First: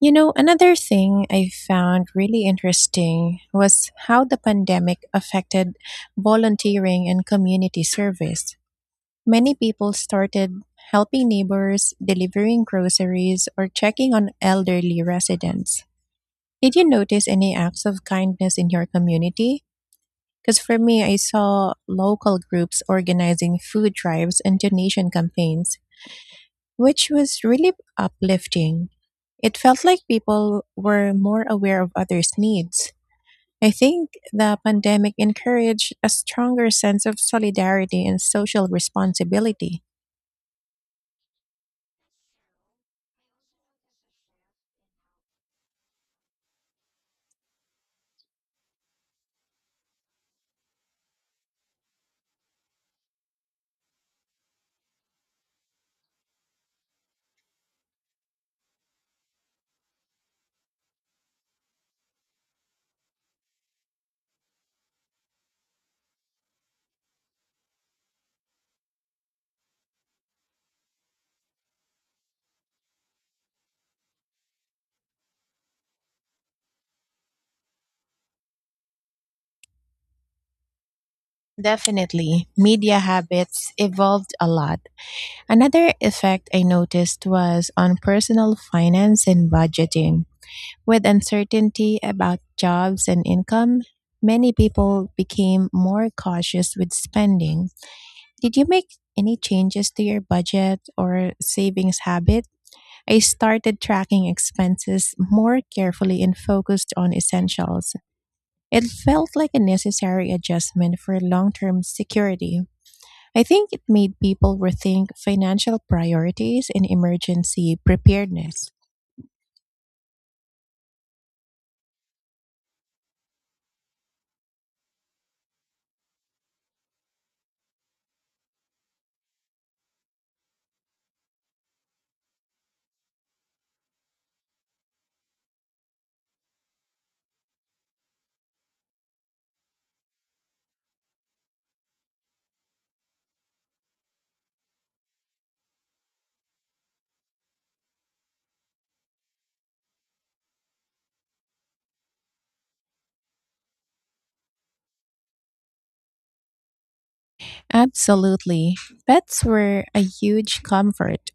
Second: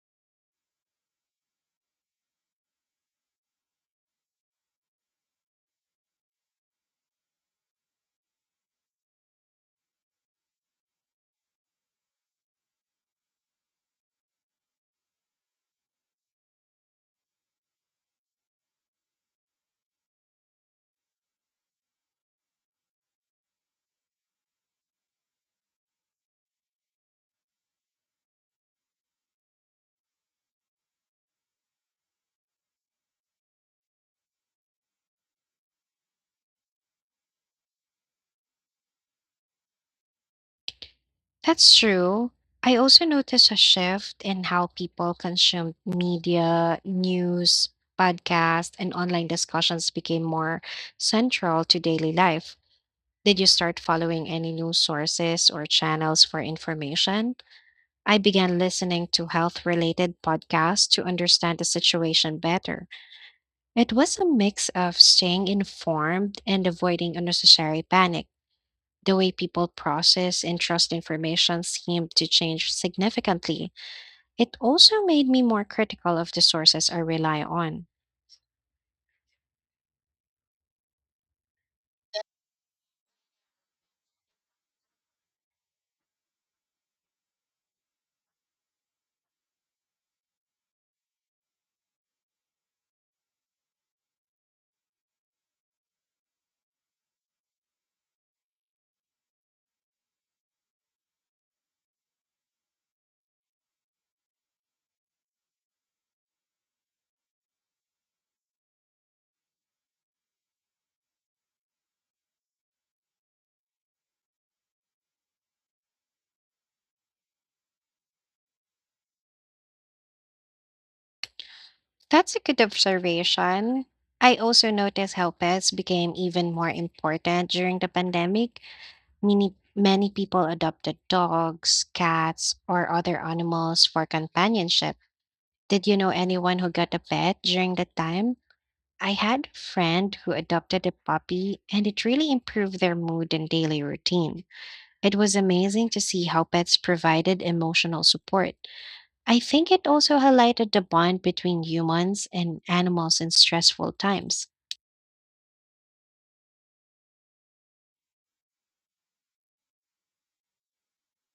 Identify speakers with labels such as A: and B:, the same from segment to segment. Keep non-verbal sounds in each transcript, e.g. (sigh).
A: You know, another thing I found really interesting was how the pandemic affected volunteering and community service. Many people started helping neighbors, delivering groceries, or checking on elderly residents. Did you notice any acts of kindness in your community? Because for me, I saw local groups organizing food drives and donation campaigns which was really uplifting. It felt like people were more aware of others' needs. I think the pandemic encouraged a stronger sense of solidarity and social responsibility.
B: That's true. I also noticed a shift in how people consumed media, news, podcasts, and online discussions became more central to daily life. Did you start following any news sources or channels for information? I began listening to health related podcasts to understand the situation better. It was a mix of staying informed and avoiding unnecessary panic. The way people process and trust information seemed to change significantly. It also made me more critical of the sources I rely on.
A: Definitely, media habits evolved a lot. Another effect I noticed was on personal finance and budgeting. With uncertainty about jobs and income, many people became more cautious with spending. Did you make any changes to your budget or savings habit? I started tracking expenses more carefully and focused on essentials. It felt like a necessary adjustment for long term security. I think it made people rethink financial priorities and emergency preparedness.
B: That's a good observation. I also noticed how pets became even more important during the pandemic. Many people adopted dogs, cats, or other animals for companionship. Did you know anyone who got a pet during that time? I had a friend who adopted a puppy, and it really improved their mood and daily routine. It was amazing to see how pets provided emotional support. I think it also highlighted the bond between humans and animals in stressful times.
A: Absolutely. Pets were a huge comfort.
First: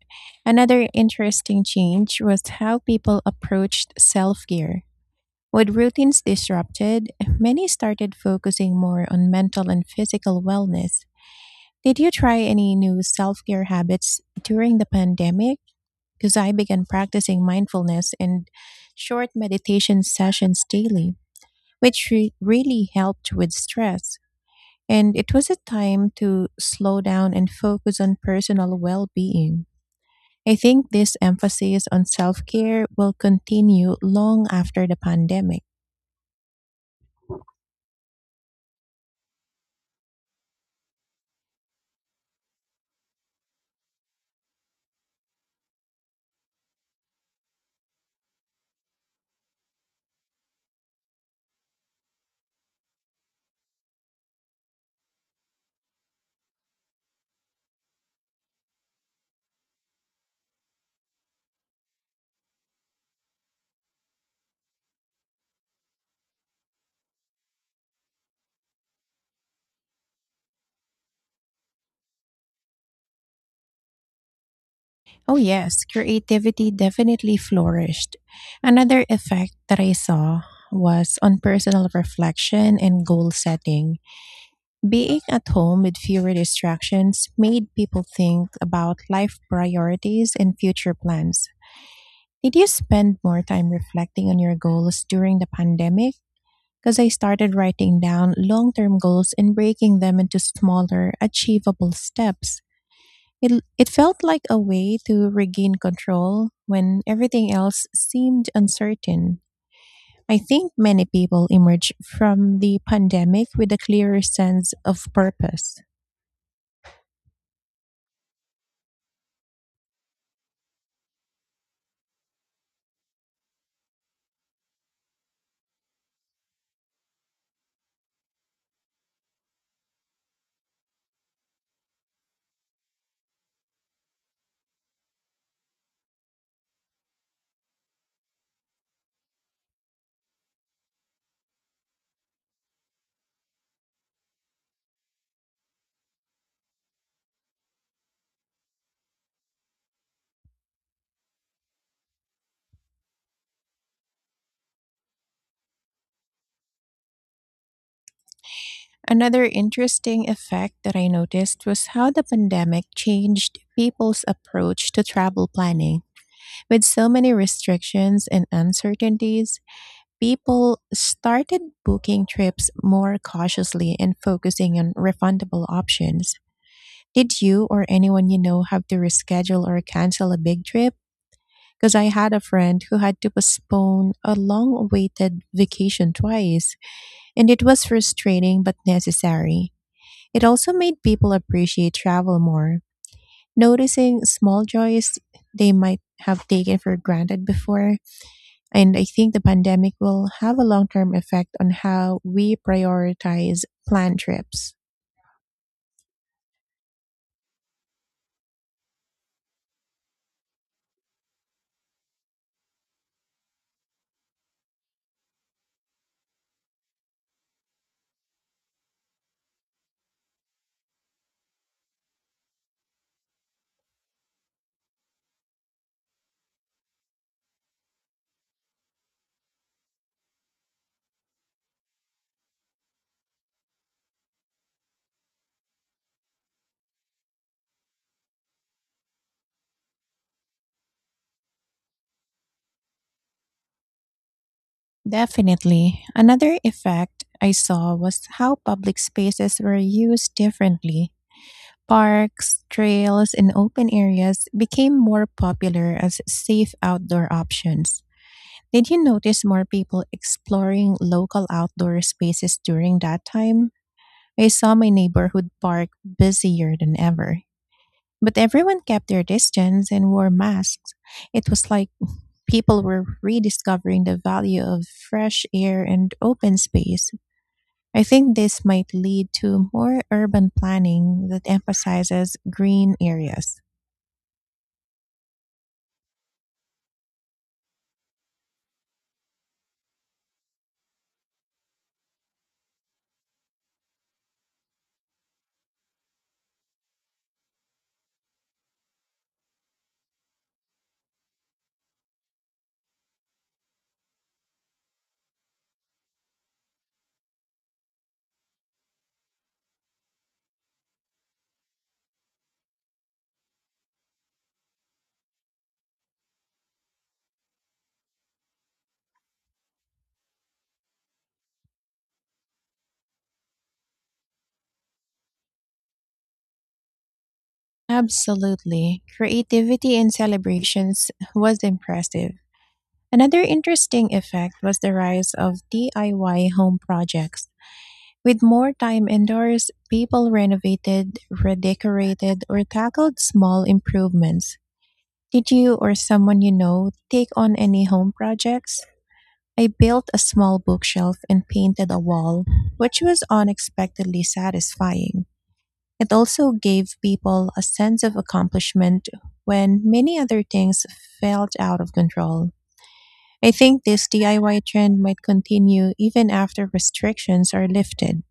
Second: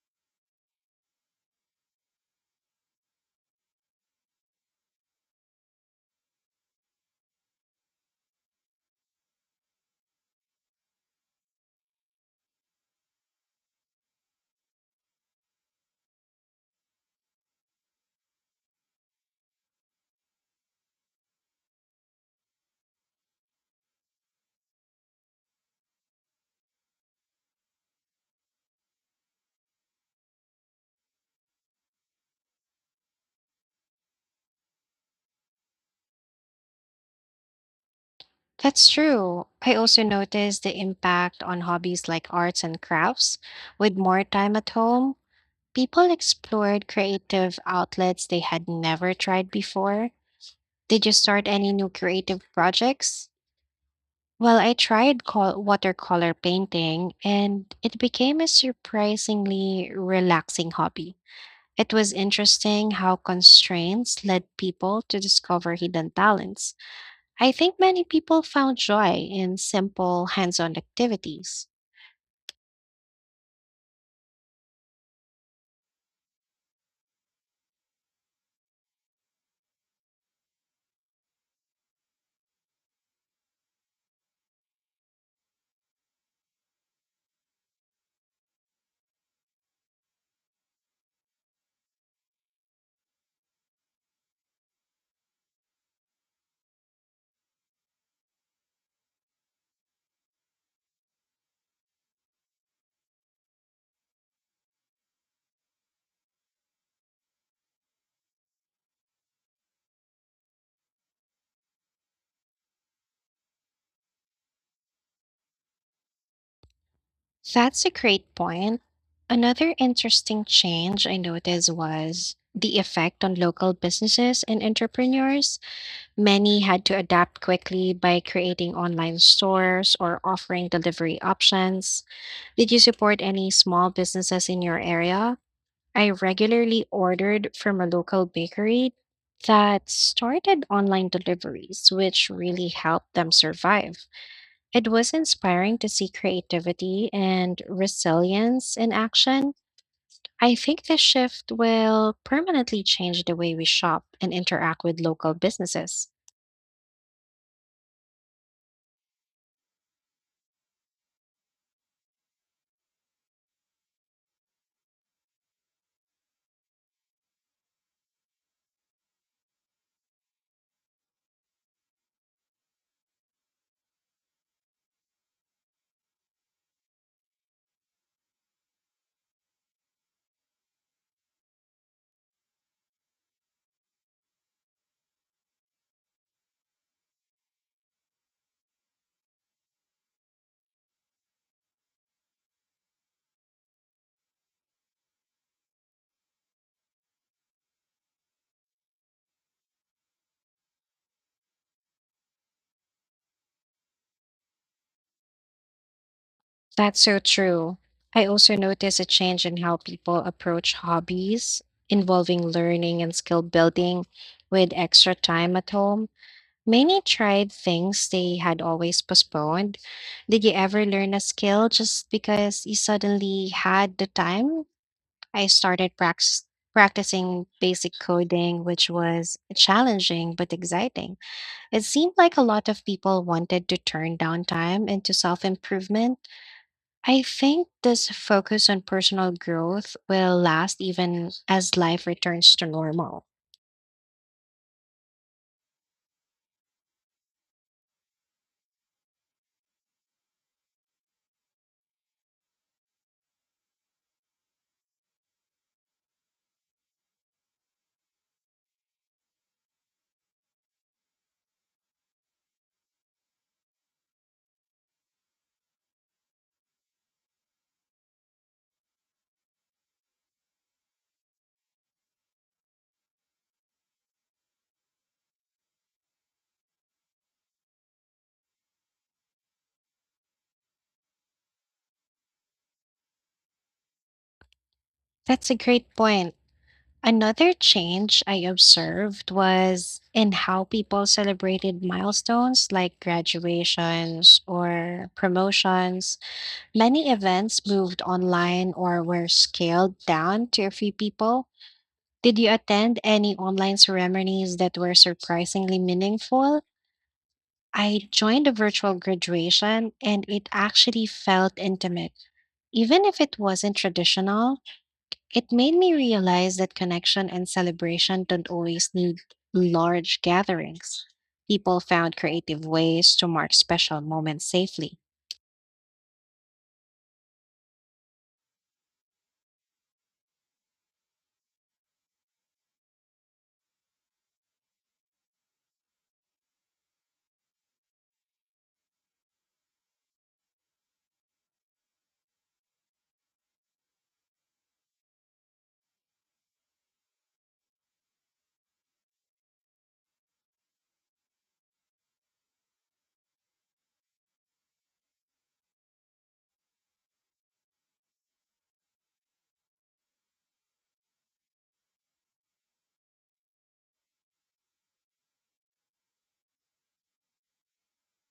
A: Another interesting change was how people approached self care. With routines disrupted, many started focusing more on mental and physical wellness. Did you try any new self care habits during the pandemic? Because I began practicing mindfulness and short meditation sessions daily, which really helped with stress. And it was a time to slow down and focus on personal well being. I think this emphasis on self care will continue long after the pandemic.
B: That's true. I also noticed the impact on hobbies like arts and crafts. With more time at home, people explored creative outlets they had never tried before. Did you start any new creative projects? Well, I tried watercolor painting and it became a surprisingly relaxing hobby. It was interesting how constraints led people to discover hidden talents. I think many people found joy in simple hands on activities.
A: Oh, yes, creativity definitely flourished. Another effect that I saw was on personal reflection and goal setting. Being at home with fewer distractions made people think about life priorities and future plans. Did you spend more time reflecting on your goals during the pandemic? Because I started writing down long term goals and breaking them into smaller, achievable steps. It felt like a way to regain control when everything else seemed uncertain. I think many people emerge from the pandemic with a clearer sense of purpose.
B: That's a great point. Another interesting change I noticed was the effect on local businesses and entrepreneurs. Many had to adapt quickly by creating online stores or offering delivery options. Did you support any small businesses in your area? I regularly ordered from a local bakery that started online deliveries, which really helped them survive. It was inspiring to see creativity and resilience in action. I think this shift will permanently change the way we shop and interact with local businesses.
A: Another interesting effect that I noticed was how the pandemic changed people's approach to travel planning. With so many restrictions and uncertainties, people started booking trips more cautiously and focusing on refundable options. Did you or anyone you know have to reschedule or cancel a big trip? Because I had a friend who had to postpone a long awaited vacation twice, and it was frustrating but necessary. It also made people appreciate travel more, noticing small joys they might have taken for granted before. And I think the pandemic will have a long term effect on how we prioritize planned trips.
B: That's so true. I also noticed a change in how people approach hobbies involving learning and skill building with extra time at home. Many tried things they had always postponed. Did you ever learn a skill just because you suddenly had the time? I started practicing basic coding, which was challenging but exciting. It seemed like a lot of people wanted to turn downtime into self improvement. I think this focus on personal growth will last even as life returns to normal.
A: Definitely. Another effect I saw was how public spaces were used differently. Parks, trails, and open areas became more popular as safe outdoor options. Did you notice more people exploring local outdoor spaces during that time? I saw my neighborhood park busier than ever. But everyone kept their distance and wore masks. It was like people were rediscovering the value of fresh air and open space. I think this might lead to more urban planning that emphasizes green areas.
B: That's a great point. Another change I observed was in how people celebrated milestones like graduations or promotions. Many events moved online or were scaled down to a few people. Did you attend any online ceremonies that were surprisingly meaningful? I joined a virtual graduation and it actually felt intimate. Even if it wasn't traditional, it made me realize that connection and celebration don't always need large gatherings. People found creative ways to mark special moments safely.
A: Absolutely. Creativity in celebrations was impressive. Another interesting effect was the rise of DIY home projects. With more time indoors, people renovated, redecorated, or tackled small improvements. Did you or someone you know take on any home projects? I built a small bookshelf and painted a wall, which was unexpectedly satisfying. It also gave people a sense of accomplishment when many other things felt out of control. I think this DIY trend might continue even after restrictions are lifted.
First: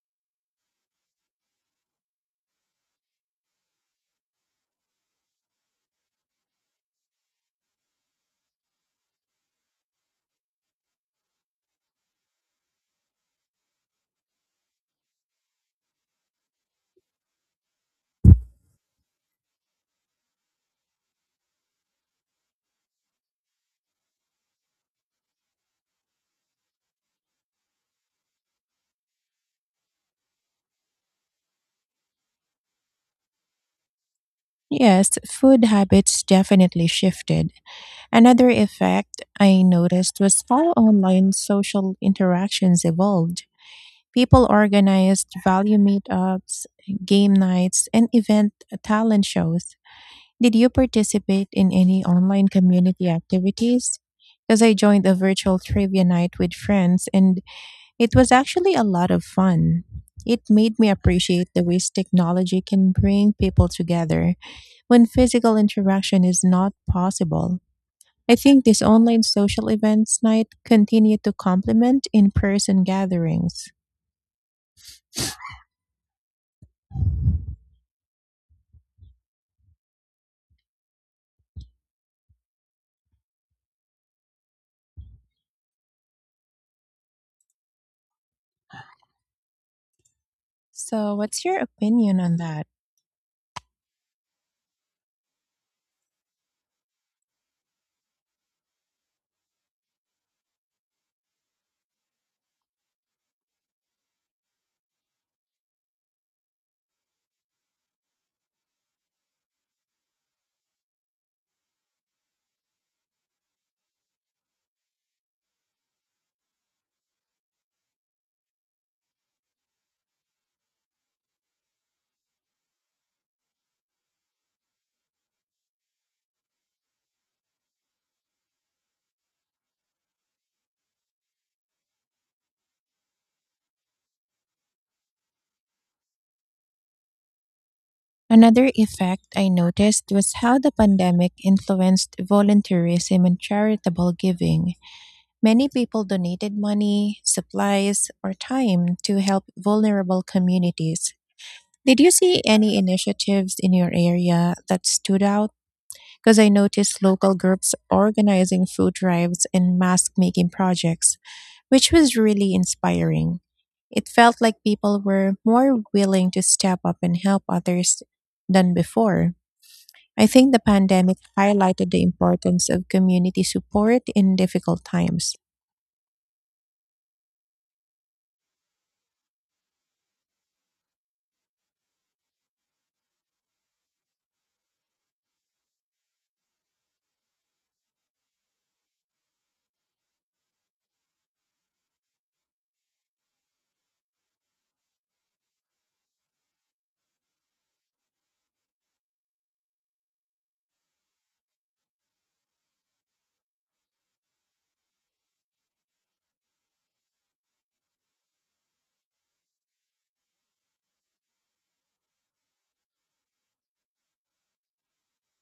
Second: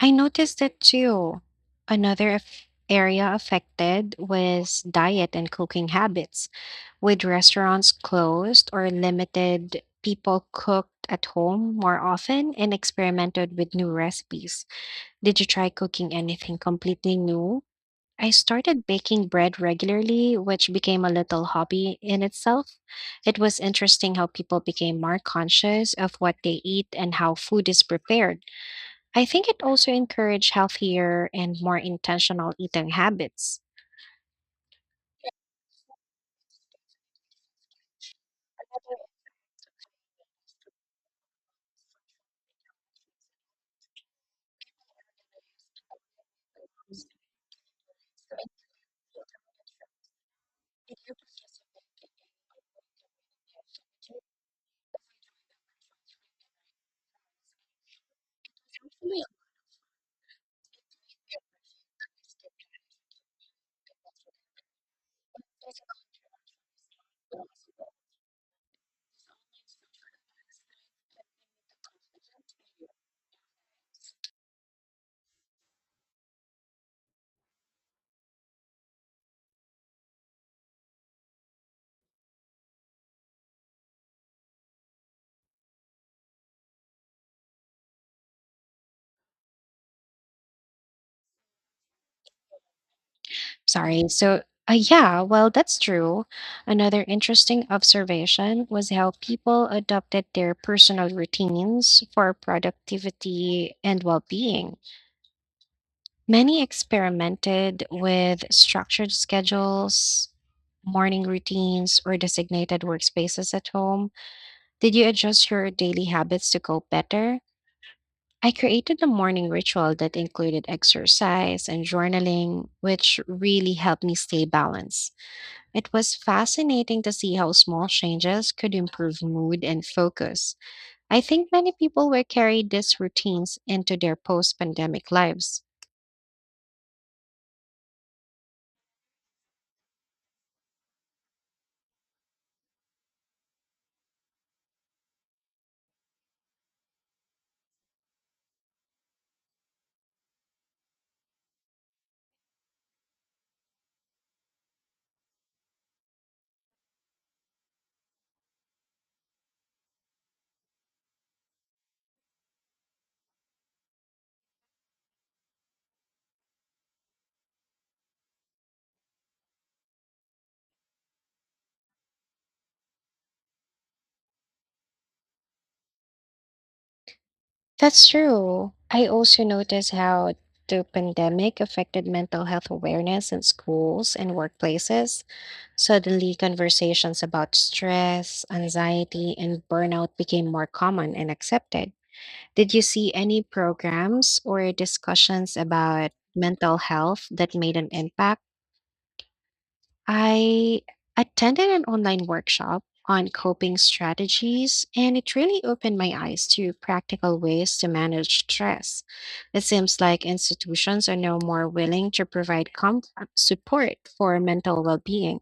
B: I noticed that too. Another area affected was diet and cooking habits. With restaurants closed or limited, people cooked at home more often and experimented with new recipes. Did you try cooking anything completely new? I started baking bread regularly, which became a little hobby in itself. It was interesting how people became more conscious of what they eat and how food is prepared. I think it also encouraged healthier and more intentional eating habits.
A: Yes, food habits definitely shifted. Another effect I noticed was how online social interactions evolved. People organized value meetups, game nights, and event talent shows. Did you participate in any online community activities? Because I joined a virtual trivia night with friends, and it was actually a lot of fun. It made me appreciate the ways technology can bring people together when physical interaction is not possible. I think these online social events night continue to complement in person gatherings. So, what's your opinion on that?
B: Sorry. Well, that's true. Another interesting observation was how people adopted their personal routines for productivity and well being. Many experimented with structured schedules, morning routines, or designated workspaces at home. Did you adjust your daily habits to go better? I created a morning ritual that included exercise and journaling, which really helped me stay balanced. It was fascinating to see how small changes could improve mood and focus. I think many people will carry these routines into their post pandemic lives.
A: Another effect I noticed was how the pandemic influenced volunteerism and charitable giving. Many people donated money, supplies, or time to help vulnerable communities. Did you see any initiatives in your area that stood out? Because I noticed local groups organizing food drives and mask making projects, which was really inspiring. It felt like people were more willing to step up and help others than before. I think the pandemic highlighted the importance of community support in difficult times.
B: That's true. I also noticed how the pandemic affected mental health awareness in schools and workplaces. Suddenly, conversations about stress, anxiety, and burnout became more common and accepted. Did you see any programs or discussions about mental health that made an impact? I attended an online workshop on coping strategies, and it really opened my eyes to practical ways to manage stress. It seems like institutions are now more willing to provide support for mental well being.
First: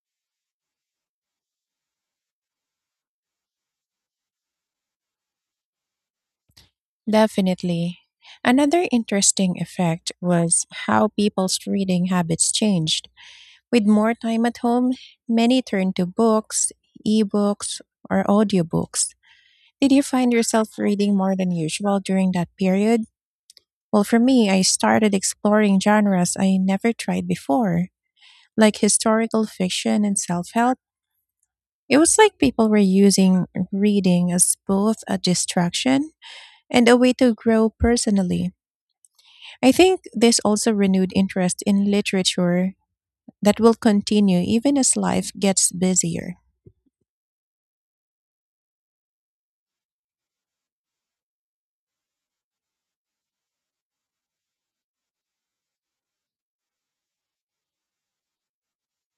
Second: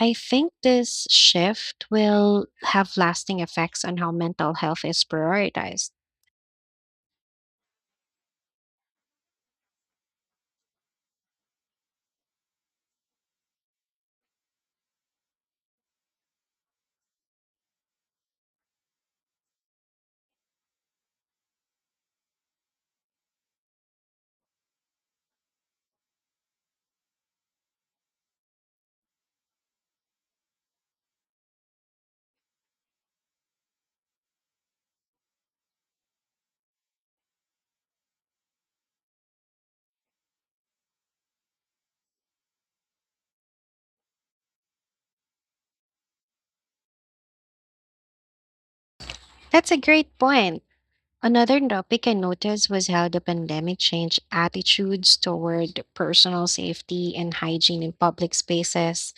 B: I think this shift will have lasting effects on how mental health is prioritized.
A: Definitely. Another interesting effect was how people's reading habits changed. With more time at home, many turned to books, ebooks, or audiobooks. Did you find yourself reading more than usual during that period? Well, for me, I started exploring genres I never tried before, like historical fiction and self help. It was like people were using reading as both a distraction and a way to grow personally. I think this also renewed interest in literature that will continue even as life gets busier.
B: That's a great point. Another topic I noticed was how the pandemic changed attitudes toward personal safety and hygiene in public spaces.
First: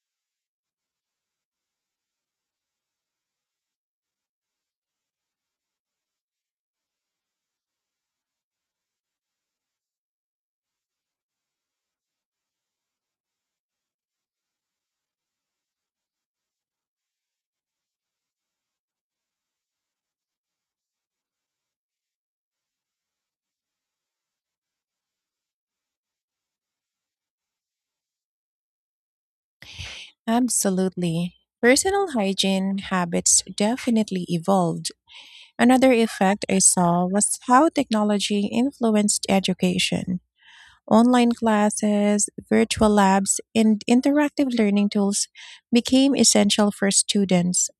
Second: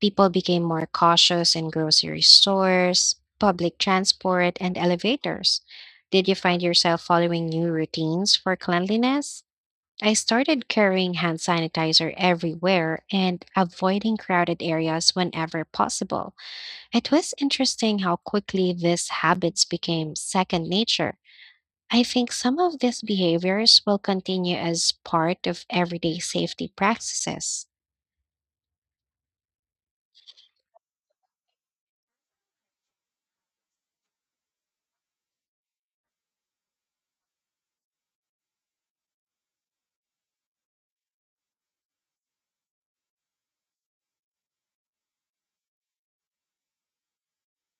B: People became more cautious in grocery stores, public transport, and elevators. Did you find yourself following new routines for cleanliness? I started carrying hand sanitizer everywhere and avoiding crowded areas whenever possible. It was interesting how quickly these habits became second nature. I think some of these behaviors will continue as part of everyday safety practices.
A: Absolutely. Personal hygiene habits definitely evolved. Another effect I saw was how technology influenced education. Online classes, virtual labs, and interactive learning tools became essential for students.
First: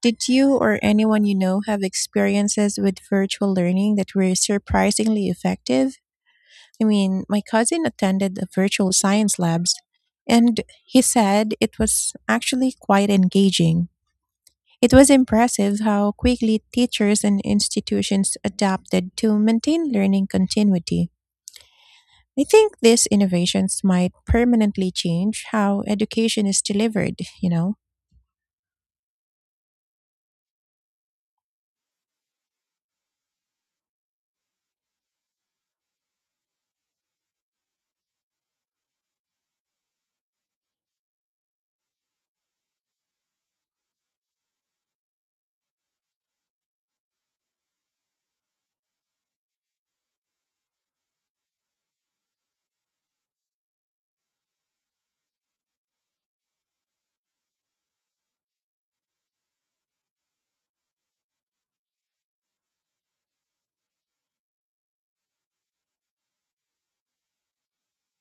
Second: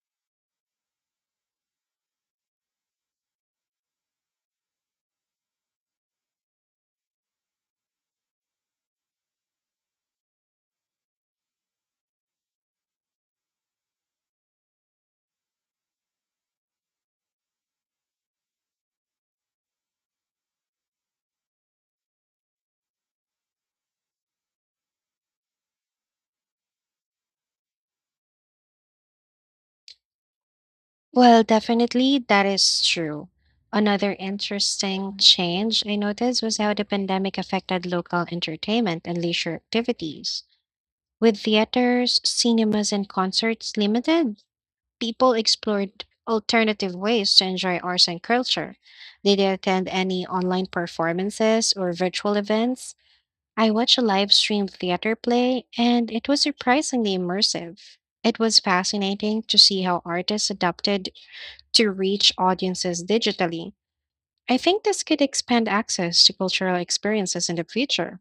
A: Did you or anyone you know have experiences with virtual learning that were surprisingly effective? I mean, my cousin attended the virtual science labs and he said it was actually quite engaging. It was impressive how quickly teachers and institutions adapted to maintain learning continuity. I think these innovations might permanently change how education is delivered, you know?
B: Well, definitely that is true. Another interesting change I noticed was how the pandemic affected local entertainment and leisure activities. With theaters, cinemas, and concerts limited, people explored alternative ways to enjoy arts and culture. Did they attend any online performances or virtual events? I watched a live stream theater play, and it was surprisingly immersive. It was fascinating to see how artists adapted to reach audiences digitally. I think this could expand access to cultural experiences in the future.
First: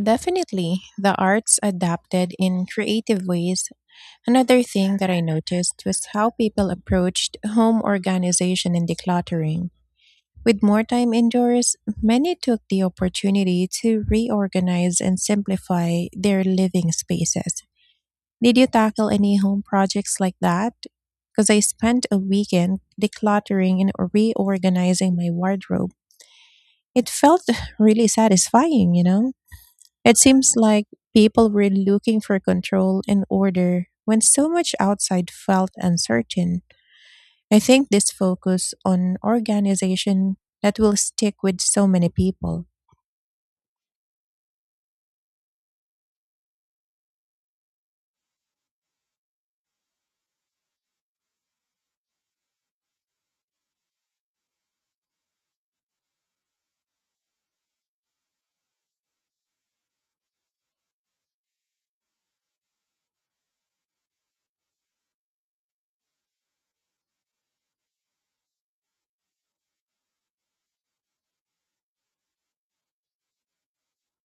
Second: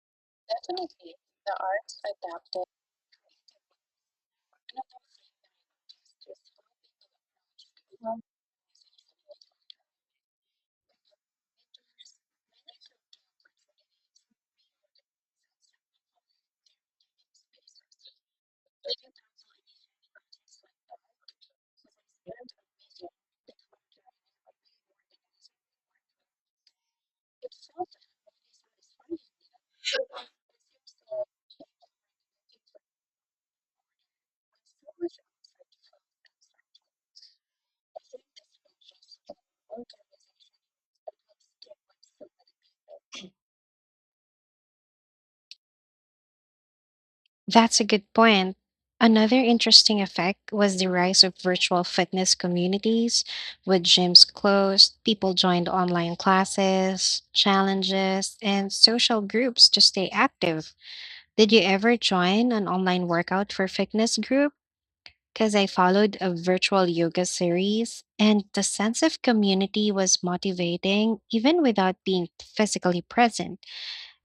A: Definitely,
B: Definitely,
A: the
B: the
A: arts
B: arts
A: adapted
B: adapted.
A: in creative ways. Another thing that I noticed was how people approached home
B: Um,
A: organization and decluttering. With more time indoors, many took the opportunity to reorganize and simplify their living spaces. Did you tackle any home projects like that? Because I spent a weekend decluttering and reorganizing my wardrobe. It felt (laughs) (sighs) really satisfying, you know? It seems like people were looking for control and order when so much outside felt uncertain. I think this focus on organization that will stick with so many people.
B: That's a good point. Another interesting effect was the rise of virtual fitness communities. With gyms closed, people joined online classes, challenges, and social groups to stay active. Did you ever join an online workout for fitness group? Because I followed a virtual yoga series, and the sense of community was motivating even without being physically present.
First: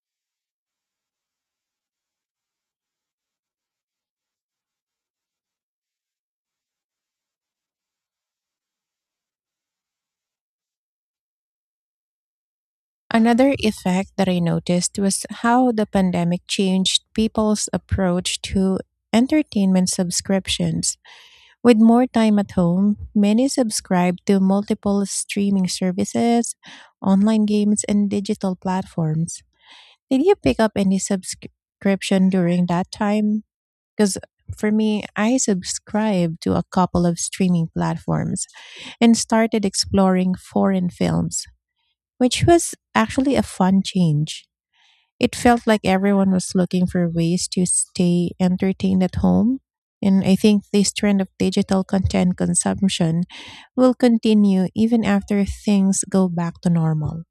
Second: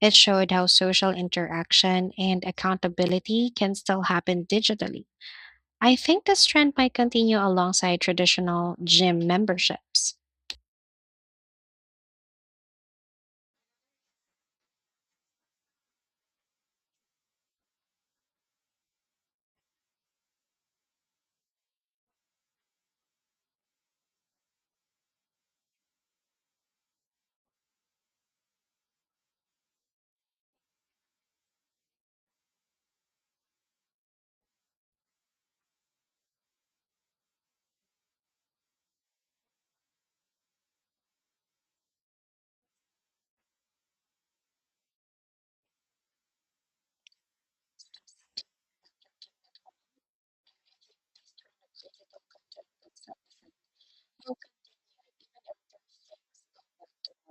B: It showed how social interaction and accountability can still happen digitally. I think this trend might continue alongside traditional gym memberships.
A: Another effect that I noticed was how the pandemic changed people's approach to entertainment subscriptions. With more time at home, many subscribed to multiple streaming services, online games, and digital platforms. Did you pick up any subscription during that time? Because for me, I subscribed to a couple of streaming platforms and started exploring foreign films, which was actually a fun change. It felt like everyone was looking for ways to stay entertained at home. And I think this trend of digital content consumption will continue even after things go back to normal.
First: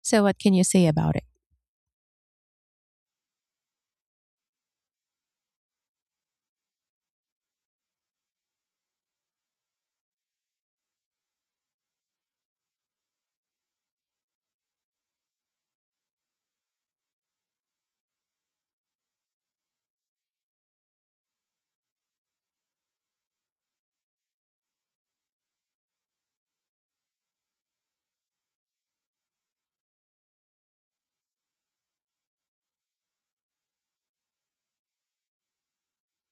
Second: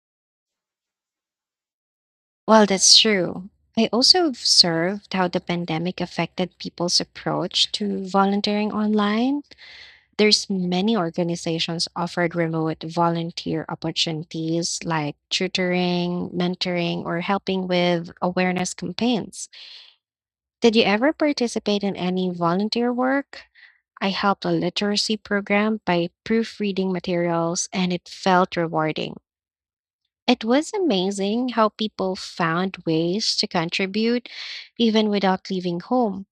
A: So, what can you say about it?
B: Well, that's true. I also observed how the pandemic affected people's approach to volunteering online. There's many organizations offered remote volunteer opportunities like tutoring, mentoring, or helping with awareness campaigns. Did you ever participate in any volunteer work? I helped a literacy program by proofreading materials and it felt rewarding. It was amazing how people found ways to contribute even without leaving home.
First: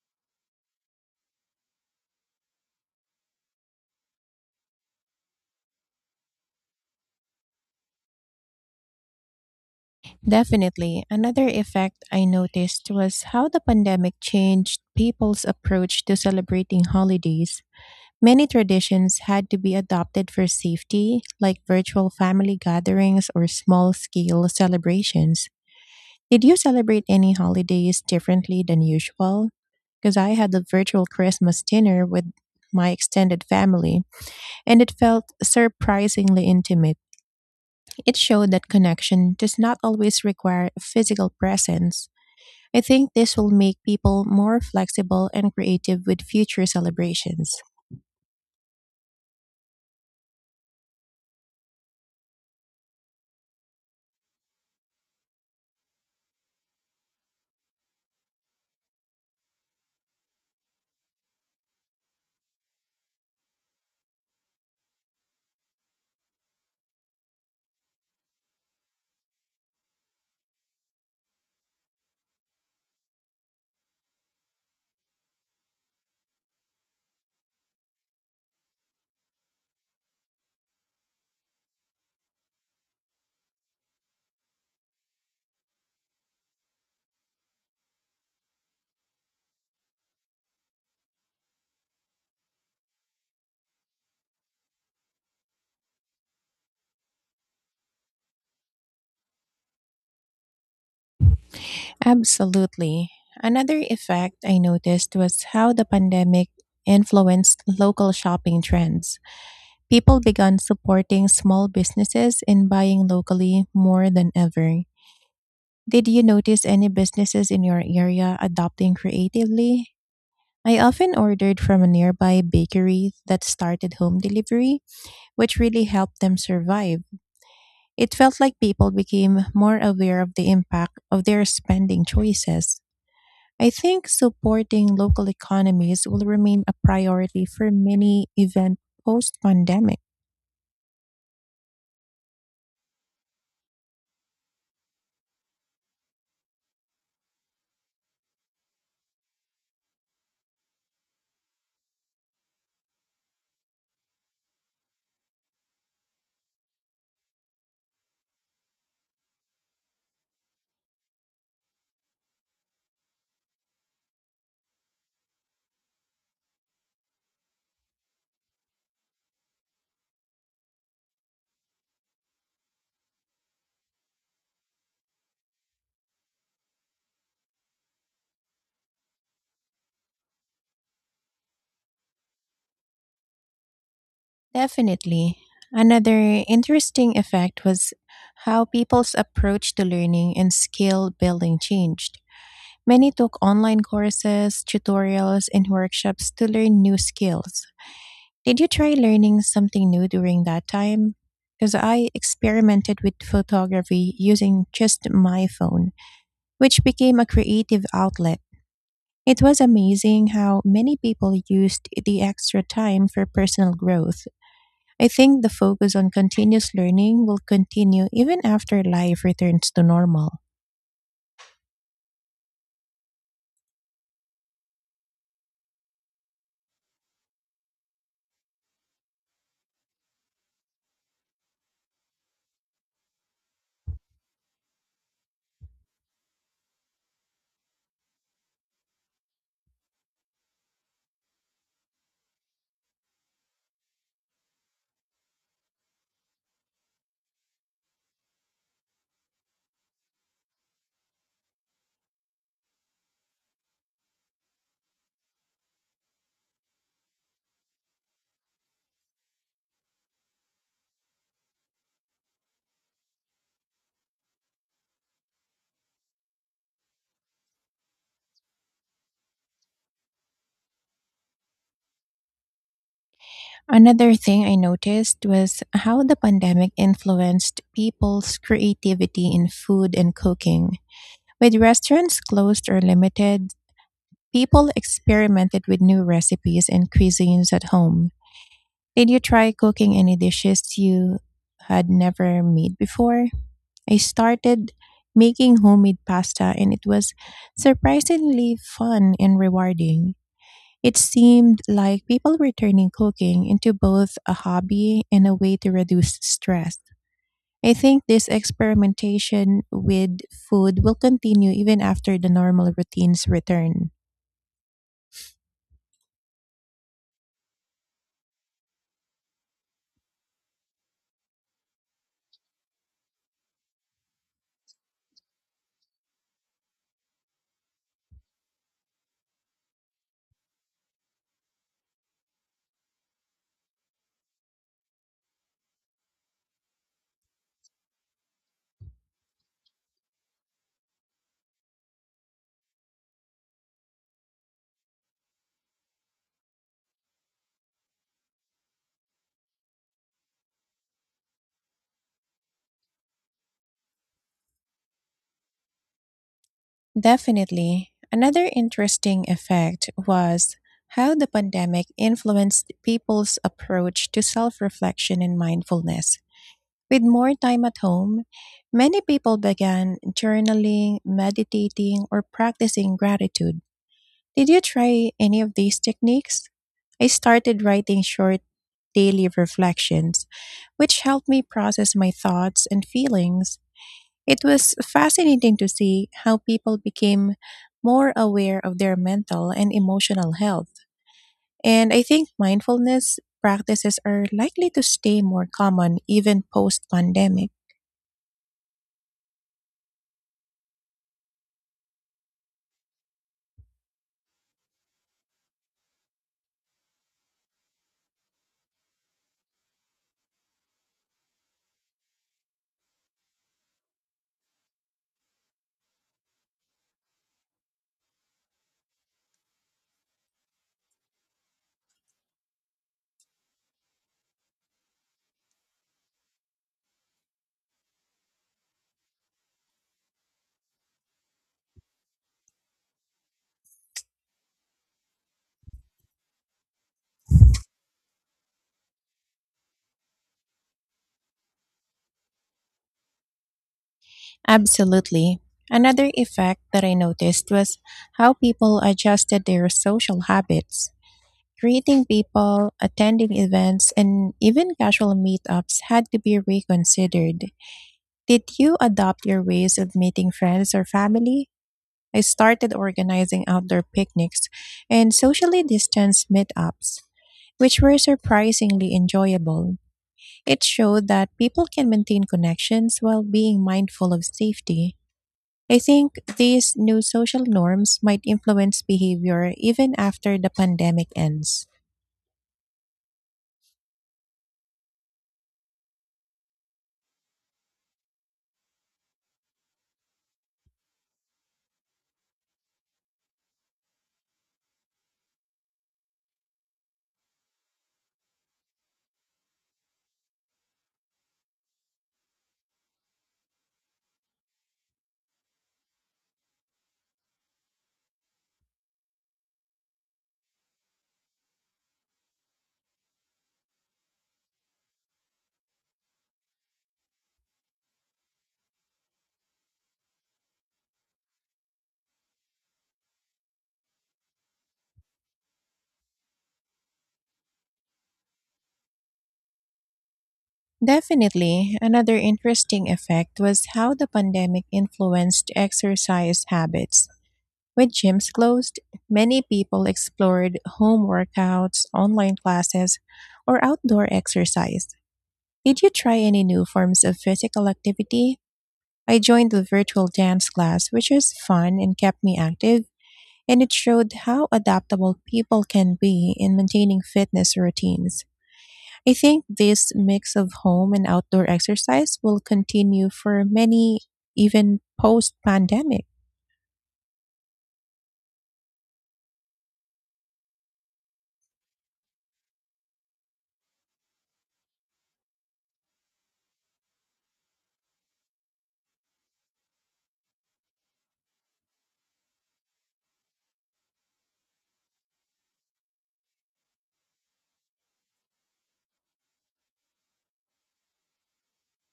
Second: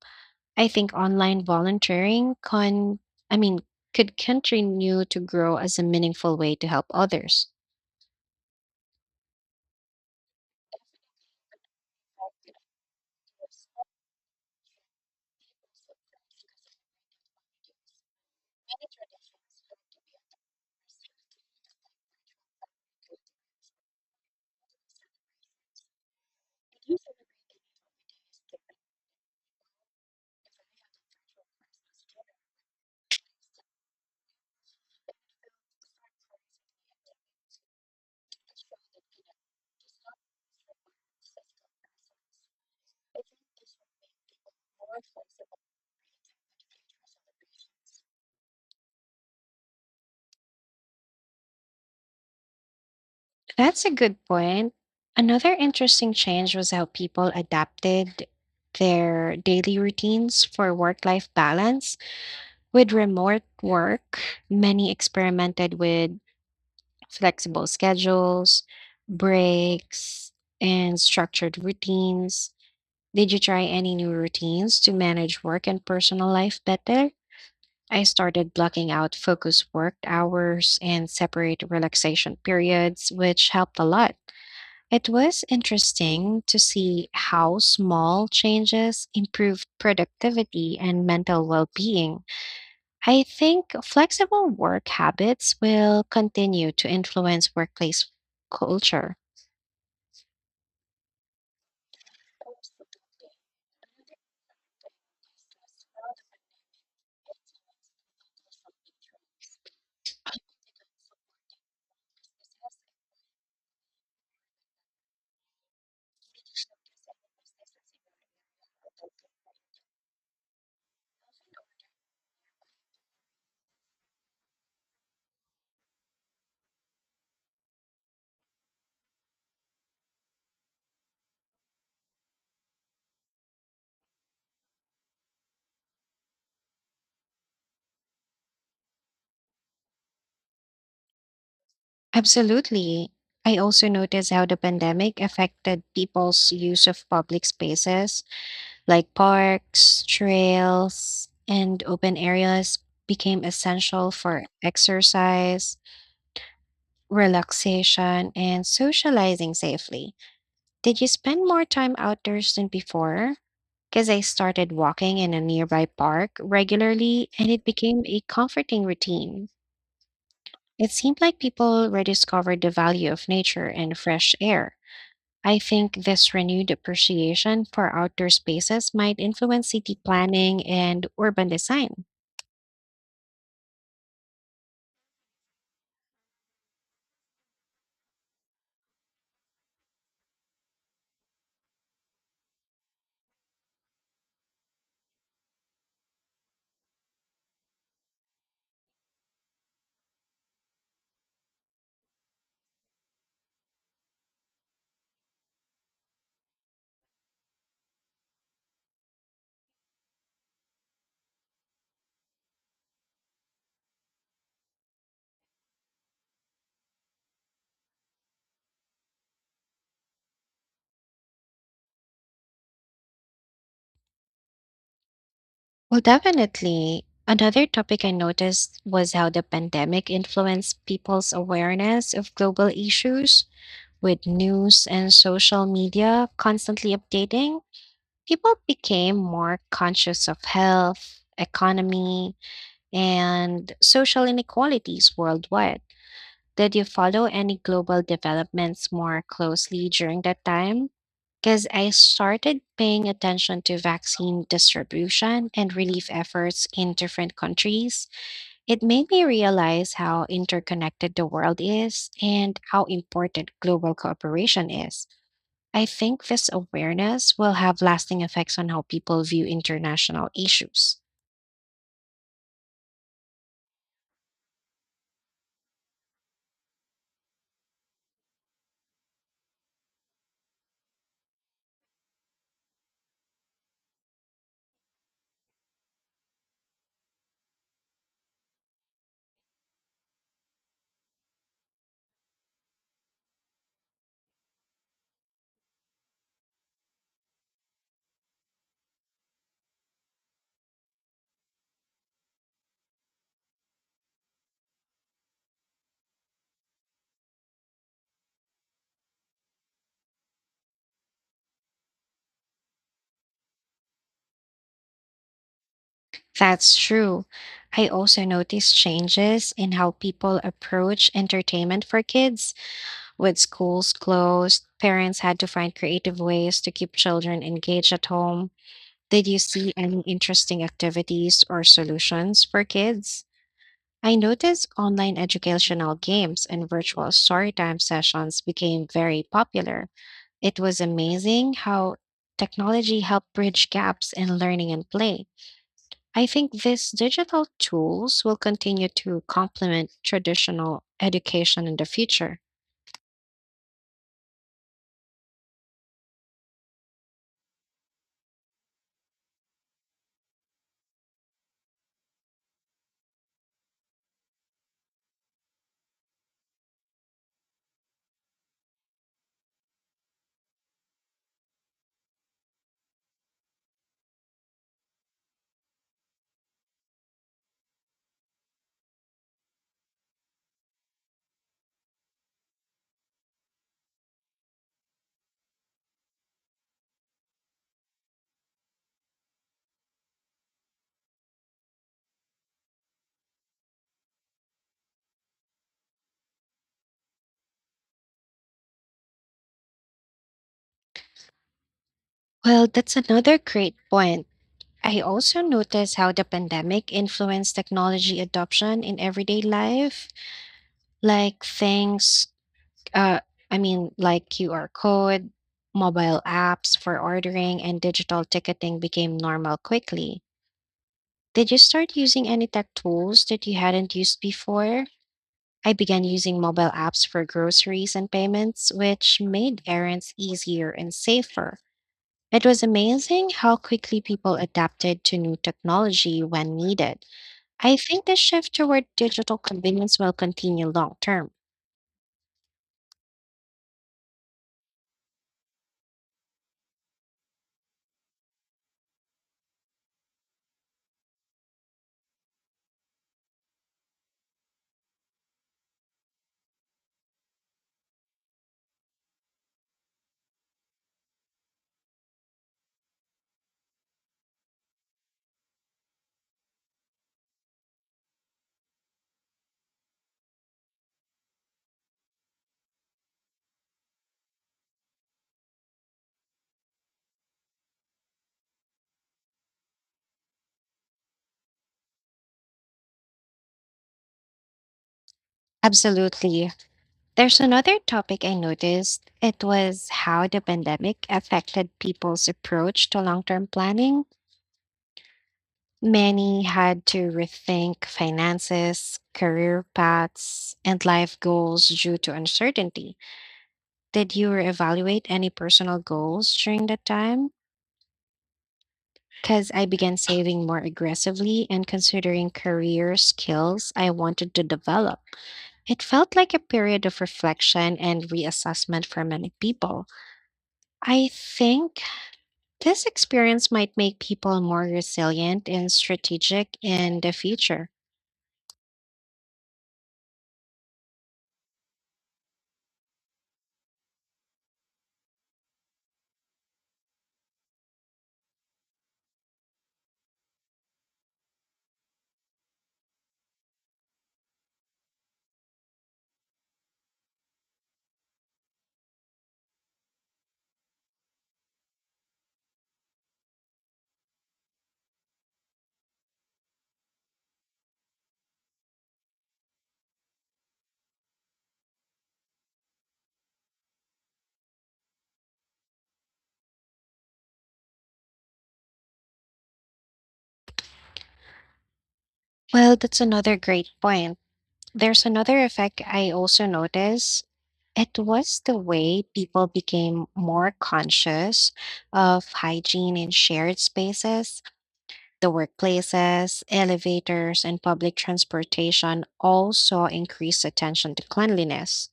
B: I think online volunteering can, I mean, could continue to grow as a meaningful way to help others.
A: Definitely. Another effect I noticed was how the pandemic changed people's approach to celebrating holidays. Many traditions had to be adopted for safety, like virtual family gatherings or small scale celebrations. Did you celebrate any holidays differently than usual? Because I had a virtual Christmas dinner with my extended family, and it felt surprisingly intimate. It showed that connection does not always require physical presence. I think this will make people more flexible and creative with future celebrations.
B: That's a good point. Another interesting change was how people adapted their daily routines for work life balance. With remote work, many experimented with flexible schedules, breaks, and structured routines. Did you try any new routines to manage work and personal life better? I started blocking out focus work hours and separate relaxation periods, which helped a lot. It was interesting to see how small changes improved productivity and mental well being. I think flexible work habits will continue to influence workplace culture.
A: Absolutely. Another effect I noticed was how the pandemic influenced local shopping trends. People began supporting small businesses and buying locally more than ever. Did you notice any businesses in your area adopting creatively? I often ordered from a nearby bakery that started home delivery, which really helped them survive. It felt like people became more aware of the impact of their spending choices. I think supporting local economies will remain a priority for many events post pandemic.
B: Absolutely. I also noticed how the pandemic affected people's use of public spaces like parks, trails, and open areas became essential for exercise, relaxation, and socializing safely. Did you spend more time outdoors than before? Because I started walking in a nearby park regularly and it became a comforting routine. It seemed like people rediscovered the value of nature and fresh air. I think this renewed appreciation for outdoor spaces might influence city planning and urban design.
A: Definitely. Another interesting effect was how people's approach to learning and skill building changed. Many took online courses, tutorials, and workshops to learn new skills. Did you try learning something new during that time? Because I experimented with photography using just my phone, which became a creative outlet. It was amazing how many people used the extra time for personal growth. I think the focus on continuous learning will continue even after life returns to normal.
B: Well, definitely. Another topic I noticed was how the pandemic influenced people's awareness of global issues. With news and social media constantly updating, people became more conscious of health, economy, and social inequalities worldwide. Did you follow any global developments more closely during that time? Because I started paying attention to vaccine distribution and relief efforts in different countries. It made me realize how interconnected the world is and how important global cooperation is. I think this awareness will have lasting effects on how people view international issues.
A: Another thing I noticed was how the pandemic influenced people's creativity in food and cooking. With restaurants closed or limited, people experimented with new recipes and cuisines at home. Did you try cooking any dishes you had never made before? I started making homemade pasta and it was surprisingly fun and rewarding. It seemed like people were turning cooking into both a hobby and a way to reduce stress. I think this experimentation with food will continue even after the normal routines return.
B: That's true. I also noticed changes in how people approach entertainment for kids. With schools closed, parents had to find creative ways to keep children engaged at home. Did you see any interesting activities or solutions for kids? I noticed online educational games and virtual storytime sessions became very popular. It was amazing how technology helped bridge gaps in learning and play. I think these digital tools will continue to complement traditional education in the future.
A: Definitely. Another interesting effect was how the pandemic influenced people's approach to self reflection and mindfulness. With more time at home, many people began journaling, meditating, or practicing gratitude. Did you try any of these techniques? I started writing short daily reflections, which helped me process my thoughts and feelings. It was fascinating to see how people became more aware of their mental and emotional health. And I think mindfulness practices are likely to stay more common even post pandemic.
B: Well, that's another great point. I also noticed how the pandemic influenced technology adoption in everyday life, like things, uh, like QR code, mobile apps for ordering, and digital ticketing became normal quickly. Did you start using any tech tools that you hadn't used before? I began using mobile apps for groceries and payments, which made errands easier and safer. It was amazing how quickly people adapted to new technology when needed. I think the shift toward digital convenience will continue long term.
A: Absolutely. Another effect that I noticed was how people adjusted their social habits. Greeting people, attending events, and even casual meetups had to be reconsidered. Did you adopt your ways of meeting friends or family? I started organizing outdoor picnics and socially distanced meetups, which were surprisingly enjoyable. It showed that people can maintain connections while being mindful of safety. I think these new social norms might influence behavior even after the pandemic ends.
B: Absolutely. There's another topic I noticed. It was how the pandemic affected people's approach to long term planning. Many had to rethink finances, career paths, and life goals due to uncertainty. Did you evaluate any personal goals during that time? Because I began saving more aggressively and considering career skills I wanted to develop. It felt like a period of reflection and reassessment for many people. I think this experience might make people more resilient and strategic in the future.
A: Definitely, another interesting effect was how the pandemic influenced exercise habits. With gyms closed, many people explored home workouts, online classes, or outdoor exercise. Did you try any new forms of physical activity? I joined a virtual dance class, which was fun and kept me active, and it showed how adaptable people can be in maintaining fitness routines. I think this mix of home and outdoor exercise will continue for many, even post pandemic.
B: Well, that's another great point. There's another effect I also noticed. It was the way people became more conscious of hygiene in shared spaces. The workplaces, elevators, and public transportation all saw increased attention to cleanliness.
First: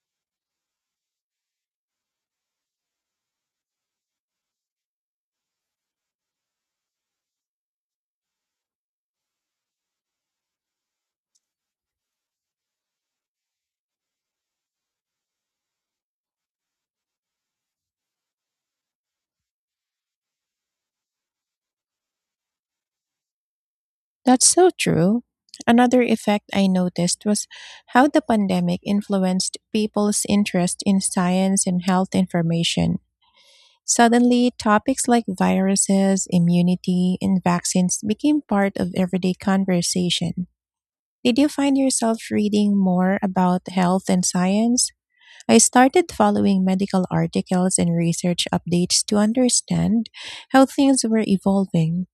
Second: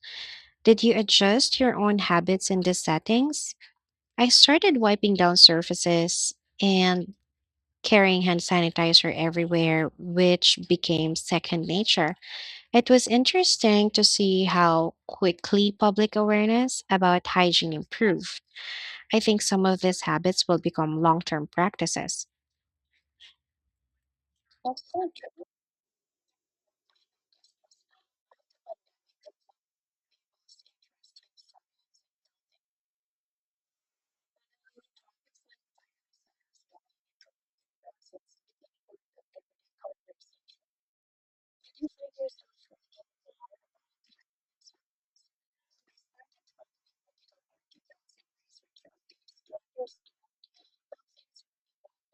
B: Did you adjust your own habits in these settings? I started wiping down surfaces and carrying hand sanitizer everywhere, which became second nature. It was interesting to see how quickly public awareness about hygiene improved. I think some of these habits will become long term practices.
A: That's so true. Another effect I noticed was how the pandemic influenced people's interest in science and health information. Suddenly, topics like viruses, immunity, and vaccines became part of everyday conversation. Did you find yourself reading more about health and science? I started following medical articles and research updates to understand how things were evolving.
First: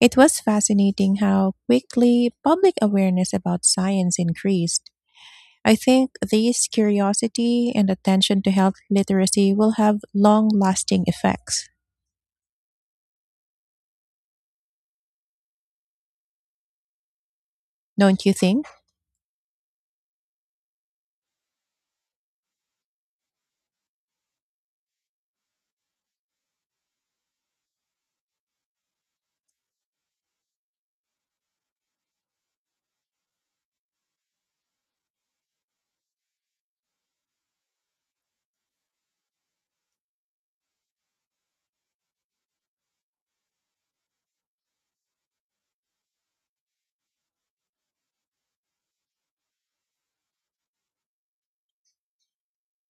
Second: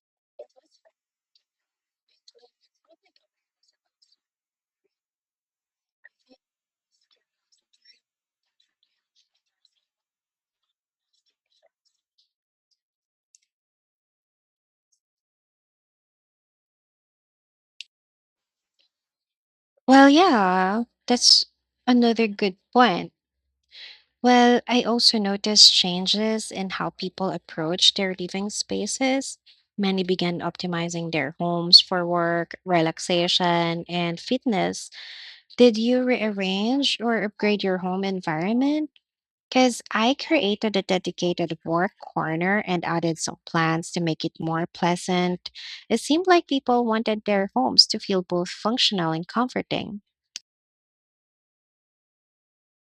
A: It was fascinating how quickly public awareness about science increased. I think this curiosity and attention to health literacy will have long lasting effects, don't you think?
B: Well, yeah, that's another good point. Well, I also noticed changes in how people approach their living spaces. Many began optimizing their homes for work, relaxation, and fitness. Did you rearrange or upgrade your home environment? Because I created a dedicated work corner and added some plants to make it more pleasant. It seemed like people wanted their homes to feel both functional and comforting.